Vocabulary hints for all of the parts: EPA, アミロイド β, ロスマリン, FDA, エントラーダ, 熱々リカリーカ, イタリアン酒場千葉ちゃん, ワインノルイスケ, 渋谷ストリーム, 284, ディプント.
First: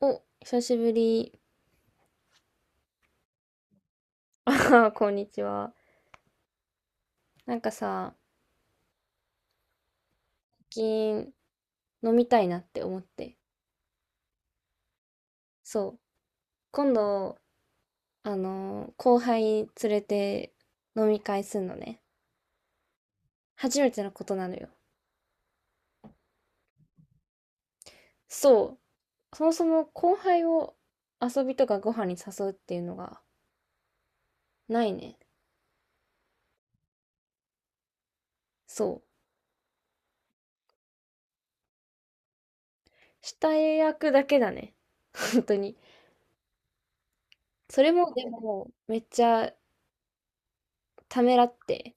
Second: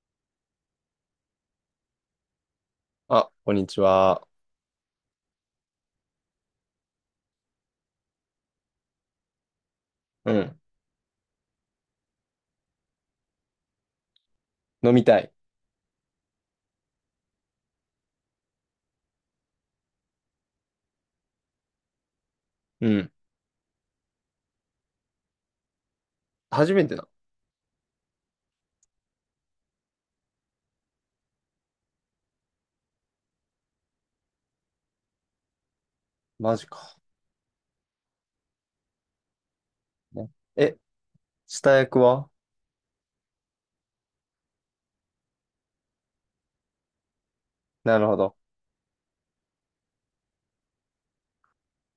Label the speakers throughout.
Speaker 1: お、久しぶり。
Speaker 2: あ、こんにちは。
Speaker 1: こんにちは。なんかさ、
Speaker 2: うん。
Speaker 1: 最近飲みたいなって思って。
Speaker 2: 飲みたい。
Speaker 1: そう。今度、あの後輩連れて飲み会すんのね。
Speaker 2: うん。
Speaker 1: 初めてのことなのよ。
Speaker 2: 初めてだ。
Speaker 1: そう。そもそも後輩を遊びとかご飯に誘うっていうのがないね。
Speaker 2: マジか。
Speaker 1: そう。
Speaker 2: ねえ、下役は？
Speaker 1: 下役だけだね。本当に。それ
Speaker 2: なる
Speaker 1: も
Speaker 2: ほ
Speaker 1: で
Speaker 2: ど。
Speaker 1: も、めっちゃためらって、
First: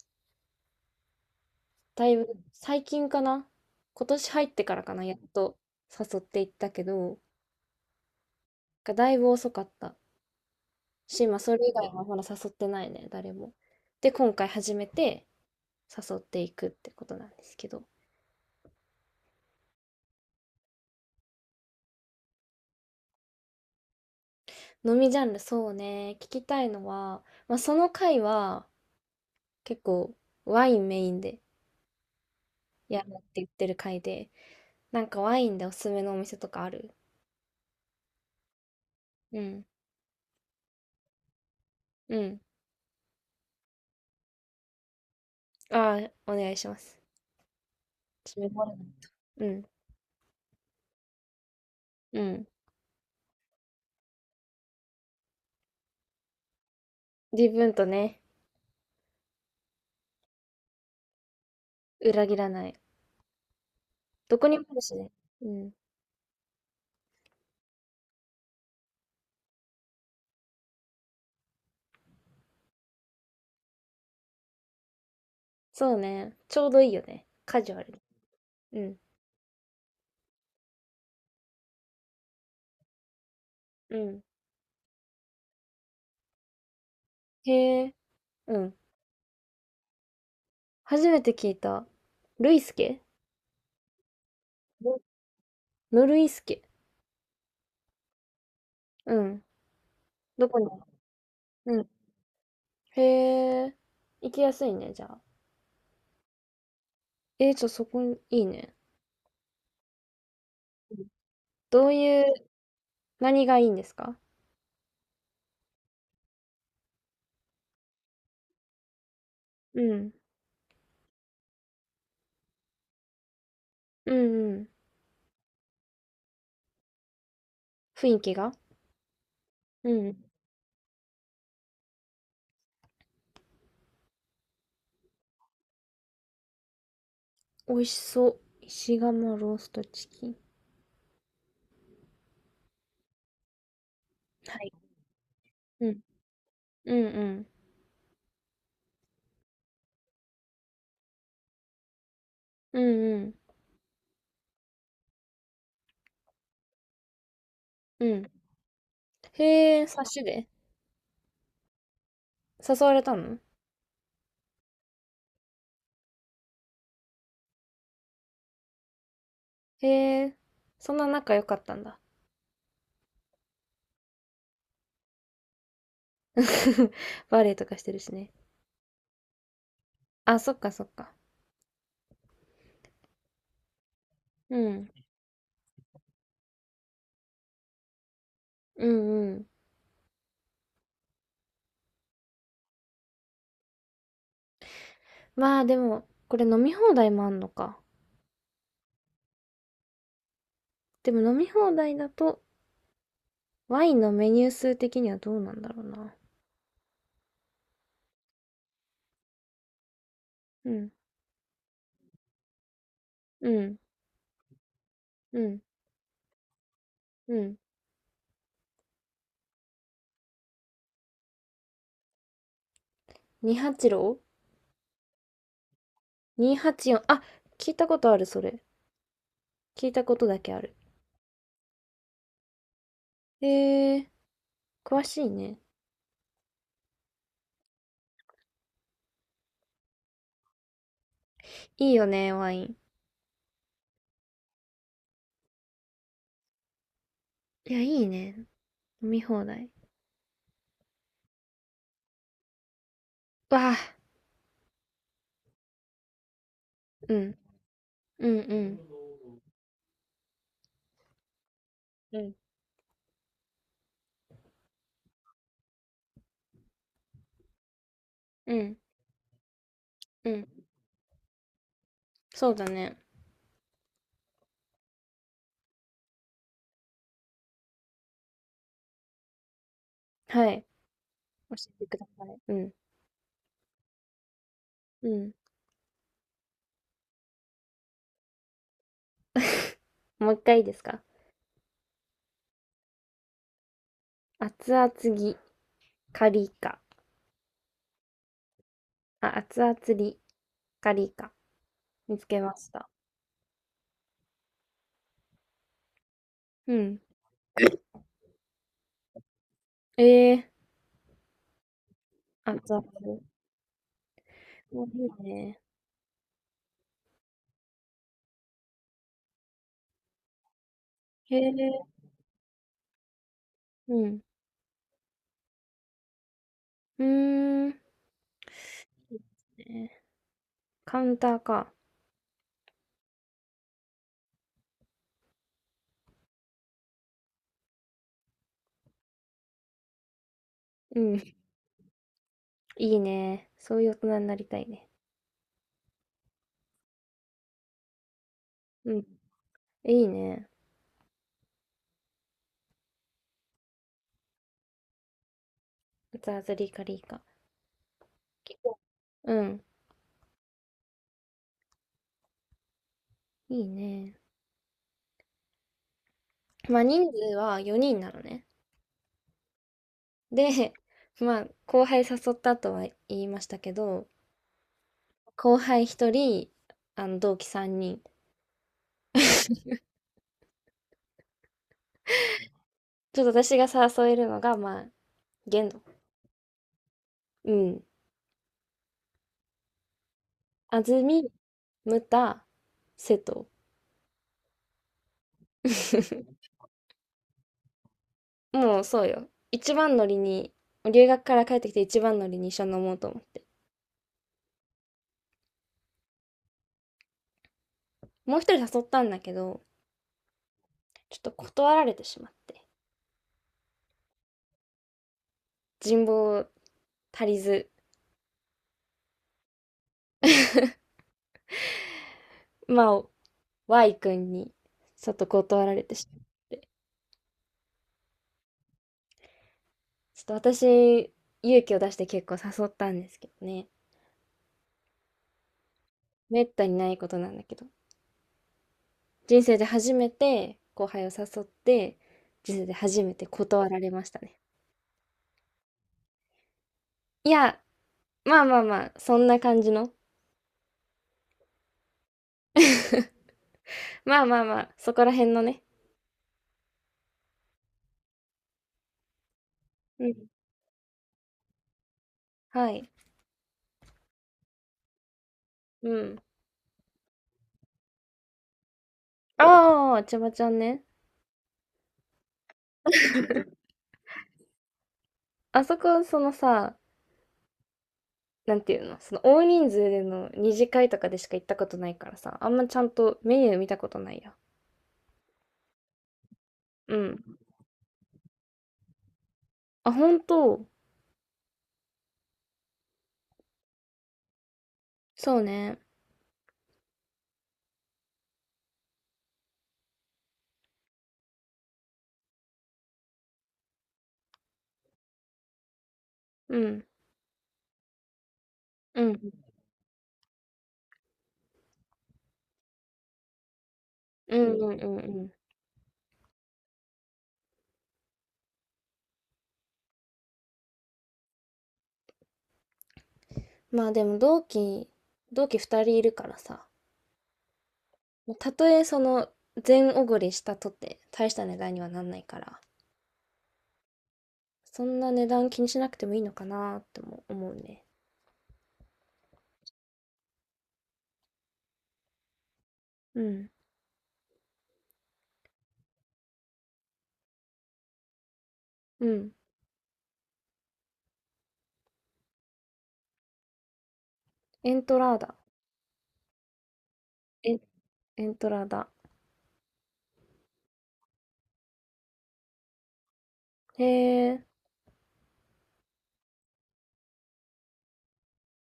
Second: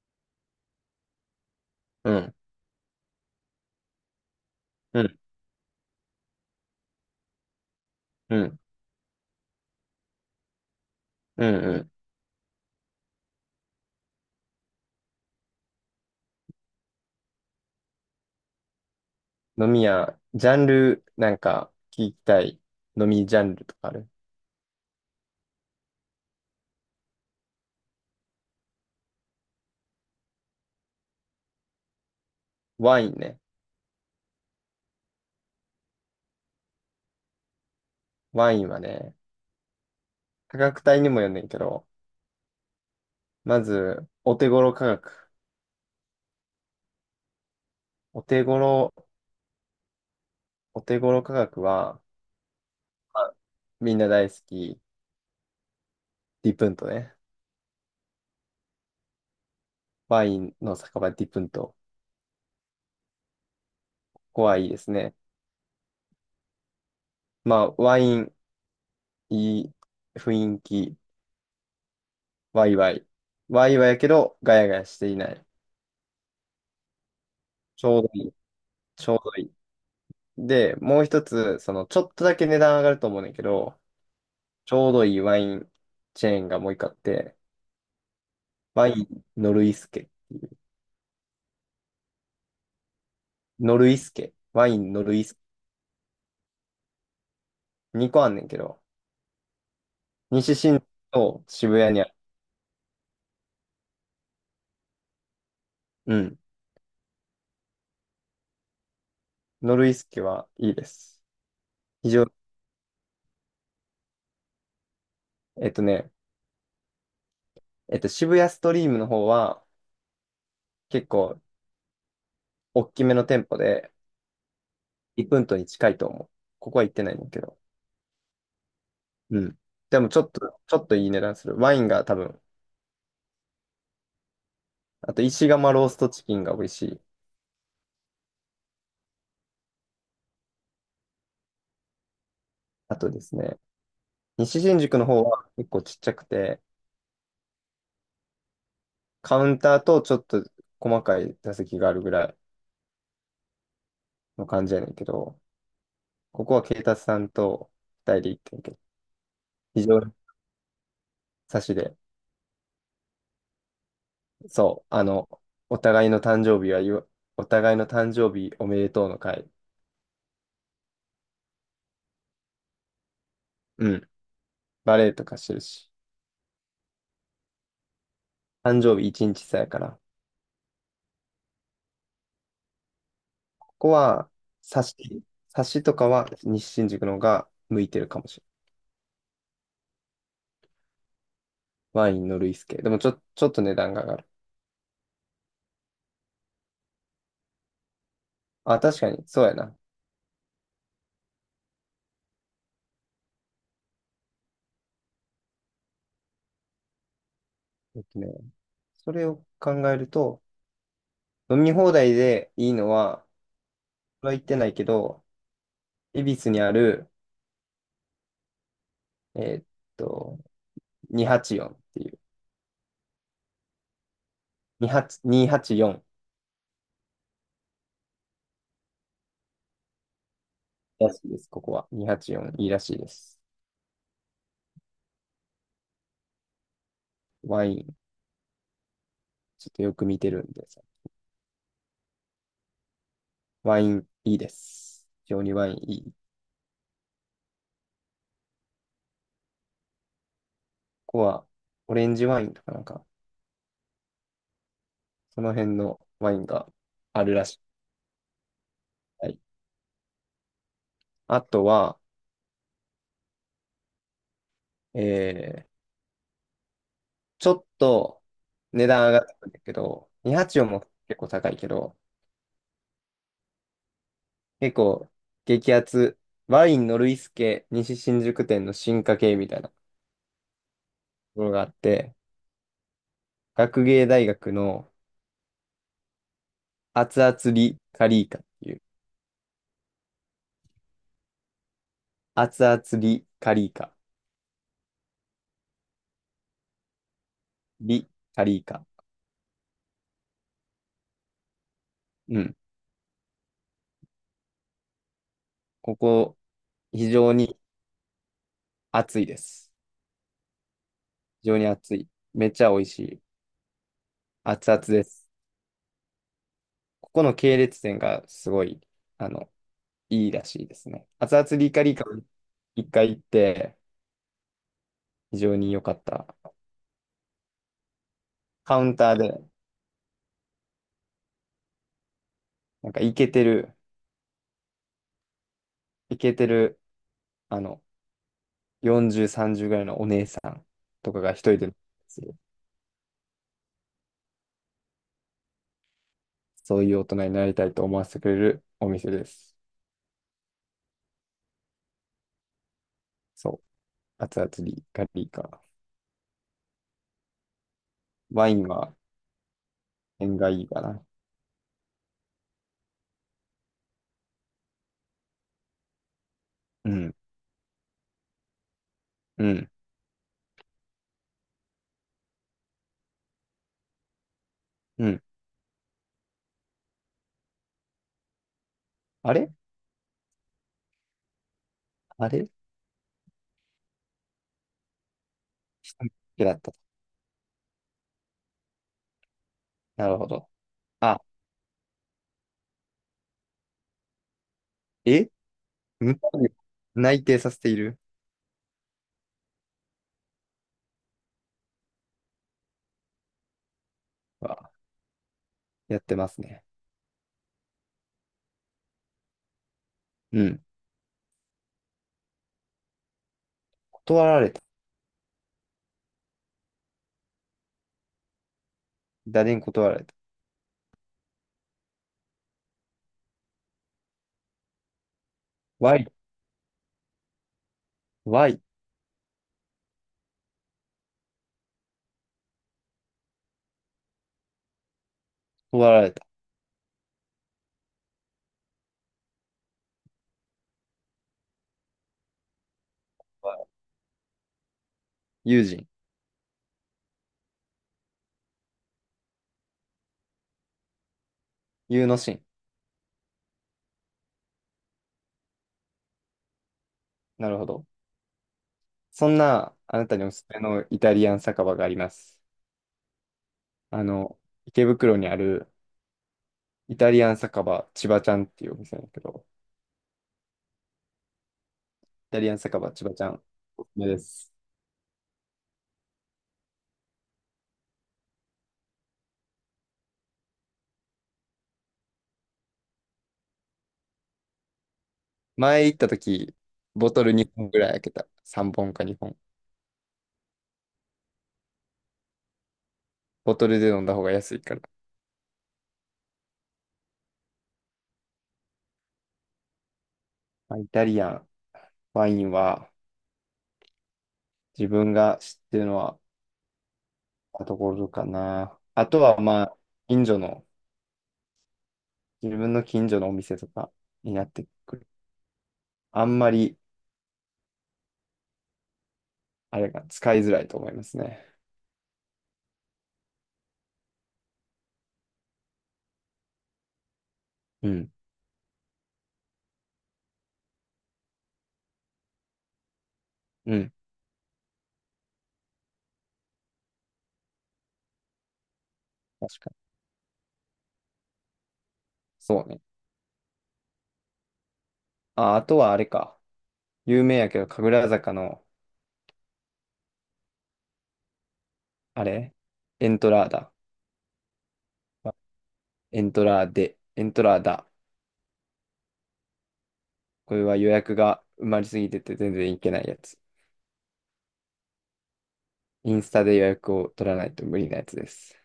Speaker 1: だ
Speaker 2: う
Speaker 1: いぶ
Speaker 2: ん。
Speaker 1: 最近かな、今年入ってからか
Speaker 2: う
Speaker 1: な、や
Speaker 2: ん。
Speaker 1: っと誘っていったけど
Speaker 2: うん。
Speaker 1: がだいぶ遅かったし、まあ、
Speaker 2: うん
Speaker 1: それ以外
Speaker 2: う
Speaker 1: はまだ誘ってないね、誰も。で今回初めて誘っていくってことなんですけど、
Speaker 2: ん。飲み屋、ジャンル、なんか、聞きたい飲みジャンルとかある？
Speaker 1: 飲みジャンル、そうね、聞きたいのは、まあ、その回は結構ワインメインで
Speaker 2: ワ
Speaker 1: やる
Speaker 2: イ
Speaker 1: っ
Speaker 2: ン
Speaker 1: て
Speaker 2: ね。
Speaker 1: 言ってる回で、なんかワインでおすすめのお店とかある？
Speaker 2: ワインはね、
Speaker 1: うん。
Speaker 2: 価格帯にもよんねんけど、
Speaker 1: うん。
Speaker 2: まず、お手頃価格。
Speaker 1: ああ、お願いします。
Speaker 2: お
Speaker 1: 私
Speaker 2: 手
Speaker 1: メモるな。
Speaker 2: 頃、
Speaker 1: うん。
Speaker 2: お手頃価格は、
Speaker 1: うん。
Speaker 2: まあみんな大好き、ディプントね。
Speaker 1: 自分とね。
Speaker 2: ワインの酒場ディプント。
Speaker 1: 裏切らない。
Speaker 2: こ
Speaker 1: ど
Speaker 2: こ
Speaker 1: こ
Speaker 2: は
Speaker 1: にも
Speaker 2: いい
Speaker 1: あ
Speaker 2: で
Speaker 1: る
Speaker 2: す
Speaker 1: しね。
Speaker 2: ね。
Speaker 1: うん。
Speaker 2: まあ、ワイン、いい雰囲気、ワイワイ。ワイワイやけど、ガヤガヤしていない。
Speaker 1: そうね。ちょうどいいよね。カジュア
Speaker 2: ち
Speaker 1: ル
Speaker 2: ょ
Speaker 1: に。
Speaker 2: うどいい。
Speaker 1: うん。
Speaker 2: ちょうどいい。で、もう一つ、その、ちょっとだけ値段上がると思うねんだけど、
Speaker 1: うん。
Speaker 2: ちょうどいいワインチェーンがもう一個あって、
Speaker 1: へえ。うん。
Speaker 2: ワインノルイスケ。
Speaker 1: 初めて聞いた。ルイスケ。
Speaker 2: ノルイスケ。ワイン
Speaker 1: ノ
Speaker 2: ノルイスケ。
Speaker 1: ノルイスケ。
Speaker 2: 2個あんねんけど、
Speaker 1: うん。ど
Speaker 2: 西
Speaker 1: こに
Speaker 2: 新宿
Speaker 1: も。
Speaker 2: と
Speaker 1: う
Speaker 2: 渋
Speaker 1: ん。
Speaker 2: 谷にある。
Speaker 1: へえ。行きやすいね、じゃあ。
Speaker 2: うん。
Speaker 1: そこに、いいね。
Speaker 2: ノルイスケはいいで
Speaker 1: うん。
Speaker 2: す。
Speaker 1: どう
Speaker 2: 非
Speaker 1: い
Speaker 2: 常に、
Speaker 1: う、何がいいんですか？
Speaker 2: えっとね、えっと、渋谷ストリームの方は、
Speaker 1: うん。
Speaker 2: 結構、大きめの店舗で、
Speaker 1: うんうん。
Speaker 2: リプントに近いと思う。ここは行ってないねんだけど。
Speaker 1: 雰囲気が。
Speaker 2: うん。
Speaker 1: う
Speaker 2: でも
Speaker 1: ん。
Speaker 2: ちょっといい値段する。ワインが多分、あと石窯ローストチキンが美味しい。
Speaker 1: 美味しそう。石窯ローストチキン。
Speaker 2: あとですね、
Speaker 1: は
Speaker 2: 西
Speaker 1: い。
Speaker 2: 新宿の方は結構
Speaker 1: う
Speaker 2: ちっ
Speaker 1: ん。
Speaker 2: ちゃくて、
Speaker 1: うんうん。
Speaker 2: カウンターとちょっと細かい座席があるぐらい
Speaker 1: うんうん。
Speaker 2: の感じやねんけど、ここは警察さんと
Speaker 1: う
Speaker 2: 二人
Speaker 1: ん。
Speaker 2: で行ってんけど、
Speaker 1: へ
Speaker 2: 非
Speaker 1: え、
Speaker 2: 常
Speaker 1: 察
Speaker 2: に
Speaker 1: しで
Speaker 2: 差しで、
Speaker 1: 誘われたの？
Speaker 2: そう、お互いの誕生日は言わ、お互いの誕生日おめでとうの会。
Speaker 1: へえ、そんな仲良かったんだ。
Speaker 2: うん。バレエとかしてるし、
Speaker 1: バレエとかしてるしね。
Speaker 2: 誕生日一日差やから。
Speaker 1: あ、そっかそっか。
Speaker 2: ここは、
Speaker 1: う
Speaker 2: サ
Speaker 1: ん。
Speaker 2: シ、サシとかは西新宿の方が向いてるかもしれ
Speaker 1: うんうん。
Speaker 2: ない。ワインのルイス系。でもちょっと値段が上がる。
Speaker 1: まあでも、これ飲み放題もあんのか。
Speaker 2: あ、確かに、そうやな。
Speaker 1: でも飲み放題だと、ワインのメニュー数的にはどうなんだろうな。
Speaker 2: えっとね、それを考えると、
Speaker 1: うん。
Speaker 2: 飲み放題でいいのは、
Speaker 1: うん。
Speaker 2: これは言ってないけど、
Speaker 1: うん。
Speaker 2: 恵比寿にある、
Speaker 1: うん。
Speaker 2: えーっと、284っていう、
Speaker 1: 286?284。
Speaker 2: 28 284
Speaker 1: にひゃくはちじゅうよん。あ、聞いたことある、それ。聞いたことだけある。
Speaker 2: らしいです、ここは。284いいらしいです。
Speaker 1: へえ、詳しいね。
Speaker 2: ワイン、ちょっとよく見てるんでさ。
Speaker 1: いいよね、ワイン。
Speaker 2: ワインいいです。非常にワインいい。
Speaker 1: いや、いいね。飲み放題。
Speaker 2: ここは、オレンジワインとかなんか、
Speaker 1: わあ、
Speaker 2: その辺のワインが
Speaker 1: う
Speaker 2: ある
Speaker 1: ん、
Speaker 2: らしい。
Speaker 1: うん、うん、
Speaker 2: はい、あとは、
Speaker 1: うん、
Speaker 2: えー、ちょっと
Speaker 1: うん、
Speaker 2: 値段上がってくるんだけど、
Speaker 1: うん、
Speaker 2: 284も結構高いけど、
Speaker 1: そうだね。
Speaker 2: 結構激アツ、ワインノルイスケ西新宿店の進化系みたいなと
Speaker 1: はい。
Speaker 2: ころ
Speaker 1: 教
Speaker 2: があっ
Speaker 1: えてくだ
Speaker 2: て、
Speaker 1: さい。うん、
Speaker 2: 学芸大学の
Speaker 1: うん。
Speaker 2: 熱々リカリーカっていう、
Speaker 1: もう一回いいですか？
Speaker 2: 熱々リカリーカ、
Speaker 1: 熱々ぎ、カリカ。
Speaker 2: リカリーカ。
Speaker 1: あ、熱々り、カリカ。見つ
Speaker 2: う
Speaker 1: けま
Speaker 2: ん。
Speaker 1: した。
Speaker 2: ここ、
Speaker 1: うん。
Speaker 2: 非常に暑いです。
Speaker 1: ええ
Speaker 2: 非常に暑い。めっ
Speaker 1: ー、
Speaker 2: ち
Speaker 1: 熱
Speaker 2: ゃ美味
Speaker 1: 々。
Speaker 2: しい。熱々
Speaker 1: お、い
Speaker 2: で
Speaker 1: い
Speaker 2: す。
Speaker 1: ね。
Speaker 2: ここの系列店がすごい、あの、いいらしいですね。熱
Speaker 1: へ
Speaker 2: 々リ
Speaker 1: え、
Speaker 2: カリカを一回行って、
Speaker 1: うん。
Speaker 2: 非常に良かった。
Speaker 1: うーん。い
Speaker 2: カウンタ
Speaker 1: い
Speaker 2: ー
Speaker 1: で
Speaker 2: で、
Speaker 1: すね。カウンターか。
Speaker 2: なんかイケてる、あの、40、30ぐらいのお姉さん
Speaker 1: う
Speaker 2: とかが
Speaker 1: ん。
Speaker 2: 一人でする。
Speaker 1: いいね。そういう大人になりたいね。
Speaker 2: そういう大人になりたいと思わせてくれるお
Speaker 1: うん。
Speaker 2: 店です。
Speaker 1: いいね。
Speaker 2: そう。熱々リカリカ。
Speaker 1: 熱々り、カリカ。
Speaker 2: ワイ
Speaker 1: 結
Speaker 2: ン
Speaker 1: 構。
Speaker 2: は
Speaker 1: うん。
Speaker 2: 縁がいいかな。
Speaker 1: いいね。まあ
Speaker 2: う
Speaker 1: 人
Speaker 2: ん、
Speaker 1: 数は4人なのね。
Speaker 2: うん、
Speaker 1: で、まあ後輩誘ったとは言いましたけど、
Speaker 2: うん。
Speaker 1: 後輩1人、あの同期3人。
Speaker 2: あれ あれ
Speaker 1: ちょっと私が誘えるのが、まあ、限度。
Speaker 2: 一人だけだった。
Speaker 1: うん。
Speaker 2: なるほど。
Speaker 1: 安
Speaker 2: あ、
Speaker 1: 住、ムタ、瀬戸。
Speaker 2: え無駄 に内定させている
Speaker 1: もうそうよ。一番乗りに、留学から帰ってきて一番乗りに一緒に飲もうと思って。
Speaker 2: は、やってますね。
Speaker 1: もう一人誘ったんだけど、
Speaker 2: うん。
Speaker 1: ちょっと断られてしまって。
Speaker 2: 断られた。
Speaker 1: 人望足りず、
Speaker 2: 誰に断られた
Speaker 1: まあ、Y 君に、ちょっと断られて
Speaker 2: ?Y、
Speaker 1: し
Speaker 2: Y、
Speaker 1: ちょっと私、勇気を出して結構誘ったんですけどね。
Speaker 2: 断られた。
Speaker 1: めったにないことなんだけど。人生で初めて後輩を誘って、人生で初めて断られましたね。
Speaker 2: 友人、
Speaker 1: いや、まあまあまあ、そんな感じの。
Speaker 2: 友の心。
Speaker 1: まあまあまあ、そこら辺のね。
Speaker 2: なるほど。そんな、あ
Speaker 1: う
Speaker 2: な
Speaker 1: ん。
Speaker 2: たにおすすめのイタリアン酒場があります。
Speaker 1: はい。
Speaker 2: あの、池袋にある
Speaker 1: うん。
Speaker 2: イタリアン酒場千葉ちゃんっていうお店なんだけど、
Speaker 1: ああ、ちゃばちゃんね。
Speaker 2: イタリアン酒場千葉ちゃん、おすすめです。
Speaker 1: あそこ、そのさ、なんていうの、その大人数での二次会とかでしか行ったことないからさ、あんまちゃんとメニュー見たことないや。
Speaker 2: 前行った時、
Speaker 1: う
Speaker 2: ボ
Speaker 1: ん。
Speaker 2: トル2本ぐらい開けた。3本か2本。
Speaker 1: あ、ほんと、
Speaker 2: ボトルで飲んだ方が安いから。
Speaker 1: そうね。
Speaker 2: まあイタリアン、ワインは、自分が知ってるのは、
Speaker 1: うん。
Speaker 2: ところかな。
Speaker 1: う
Speaker 2: あと
Speaker 1: ん、
Speaker 2: は、まあ、近所の、自分の近所のお店とかに
Speaker 1: う
Speaker 2: なっ
Speaker 1: んう
Speaker 2: て
Speaker 1: んう
Speaker 2: く
Speaker 1: ん
Speaker 2: る。
Speaker 1: うん。
Speaker 2: あんまり、あれが使いづらいと思いますね。
Speaker 1: まあでも同期2人いるからさ、
Speaker 2: うん。
Speaker 1: たとえその全おごりしたとって大した値段にはなんないから、
Speaker 2: うん。
Speaker 1: そんな値段気にしなくてもいいのかなっても思うね。
Speaker 2: 確かに。そうね。
Speaker 1: うん、
Speaker 2: あ、あとはあれか。有名やけど、神楽坂の、
Speaker 1: うん。
Speaker 2: あれエントラーダ。
Speaker 1: エントラーダ。
Speaker 2: エントラーデ。エント
Speaker 1: え、
Speaker 2: ラーダ。
Speaker 1: エントラーダ。
Speaker 2: これは予約が埋まりすぎてて全然いけないやつ。
Speaker 1: へえ、
Speaker 2: インスタで予約を取らないと無理なやつです。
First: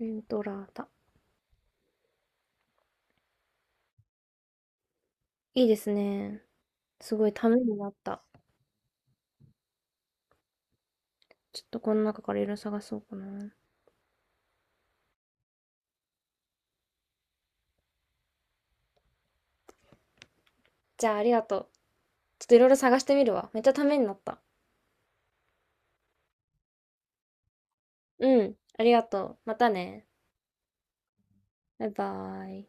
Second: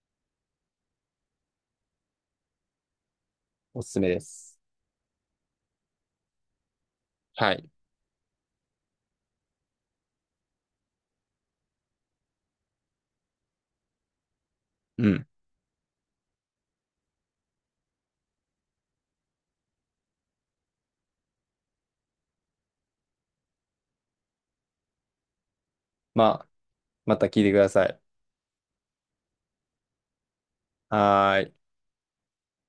Speaker 1: エントラーダ。
Speaker 2: おすすめです。
Speaker 1: いいですね。すごいた
Speaker 2: は
Speaker 1: め
Speaker 2: い。
Speaker 1: になった。ちょっとこの中からいろいろ探そうかな。
Speaker 2: うん。
Speaker 1: じゃあありがとう。ちょっといろいろ探してみるわ。めっちゃためになった。
Speaker 2: まあ、また聞いてください。
Speaker 1: うん、ありがとう。またね。
Speaker 2: はーい。
Speaker 1: バイバイ。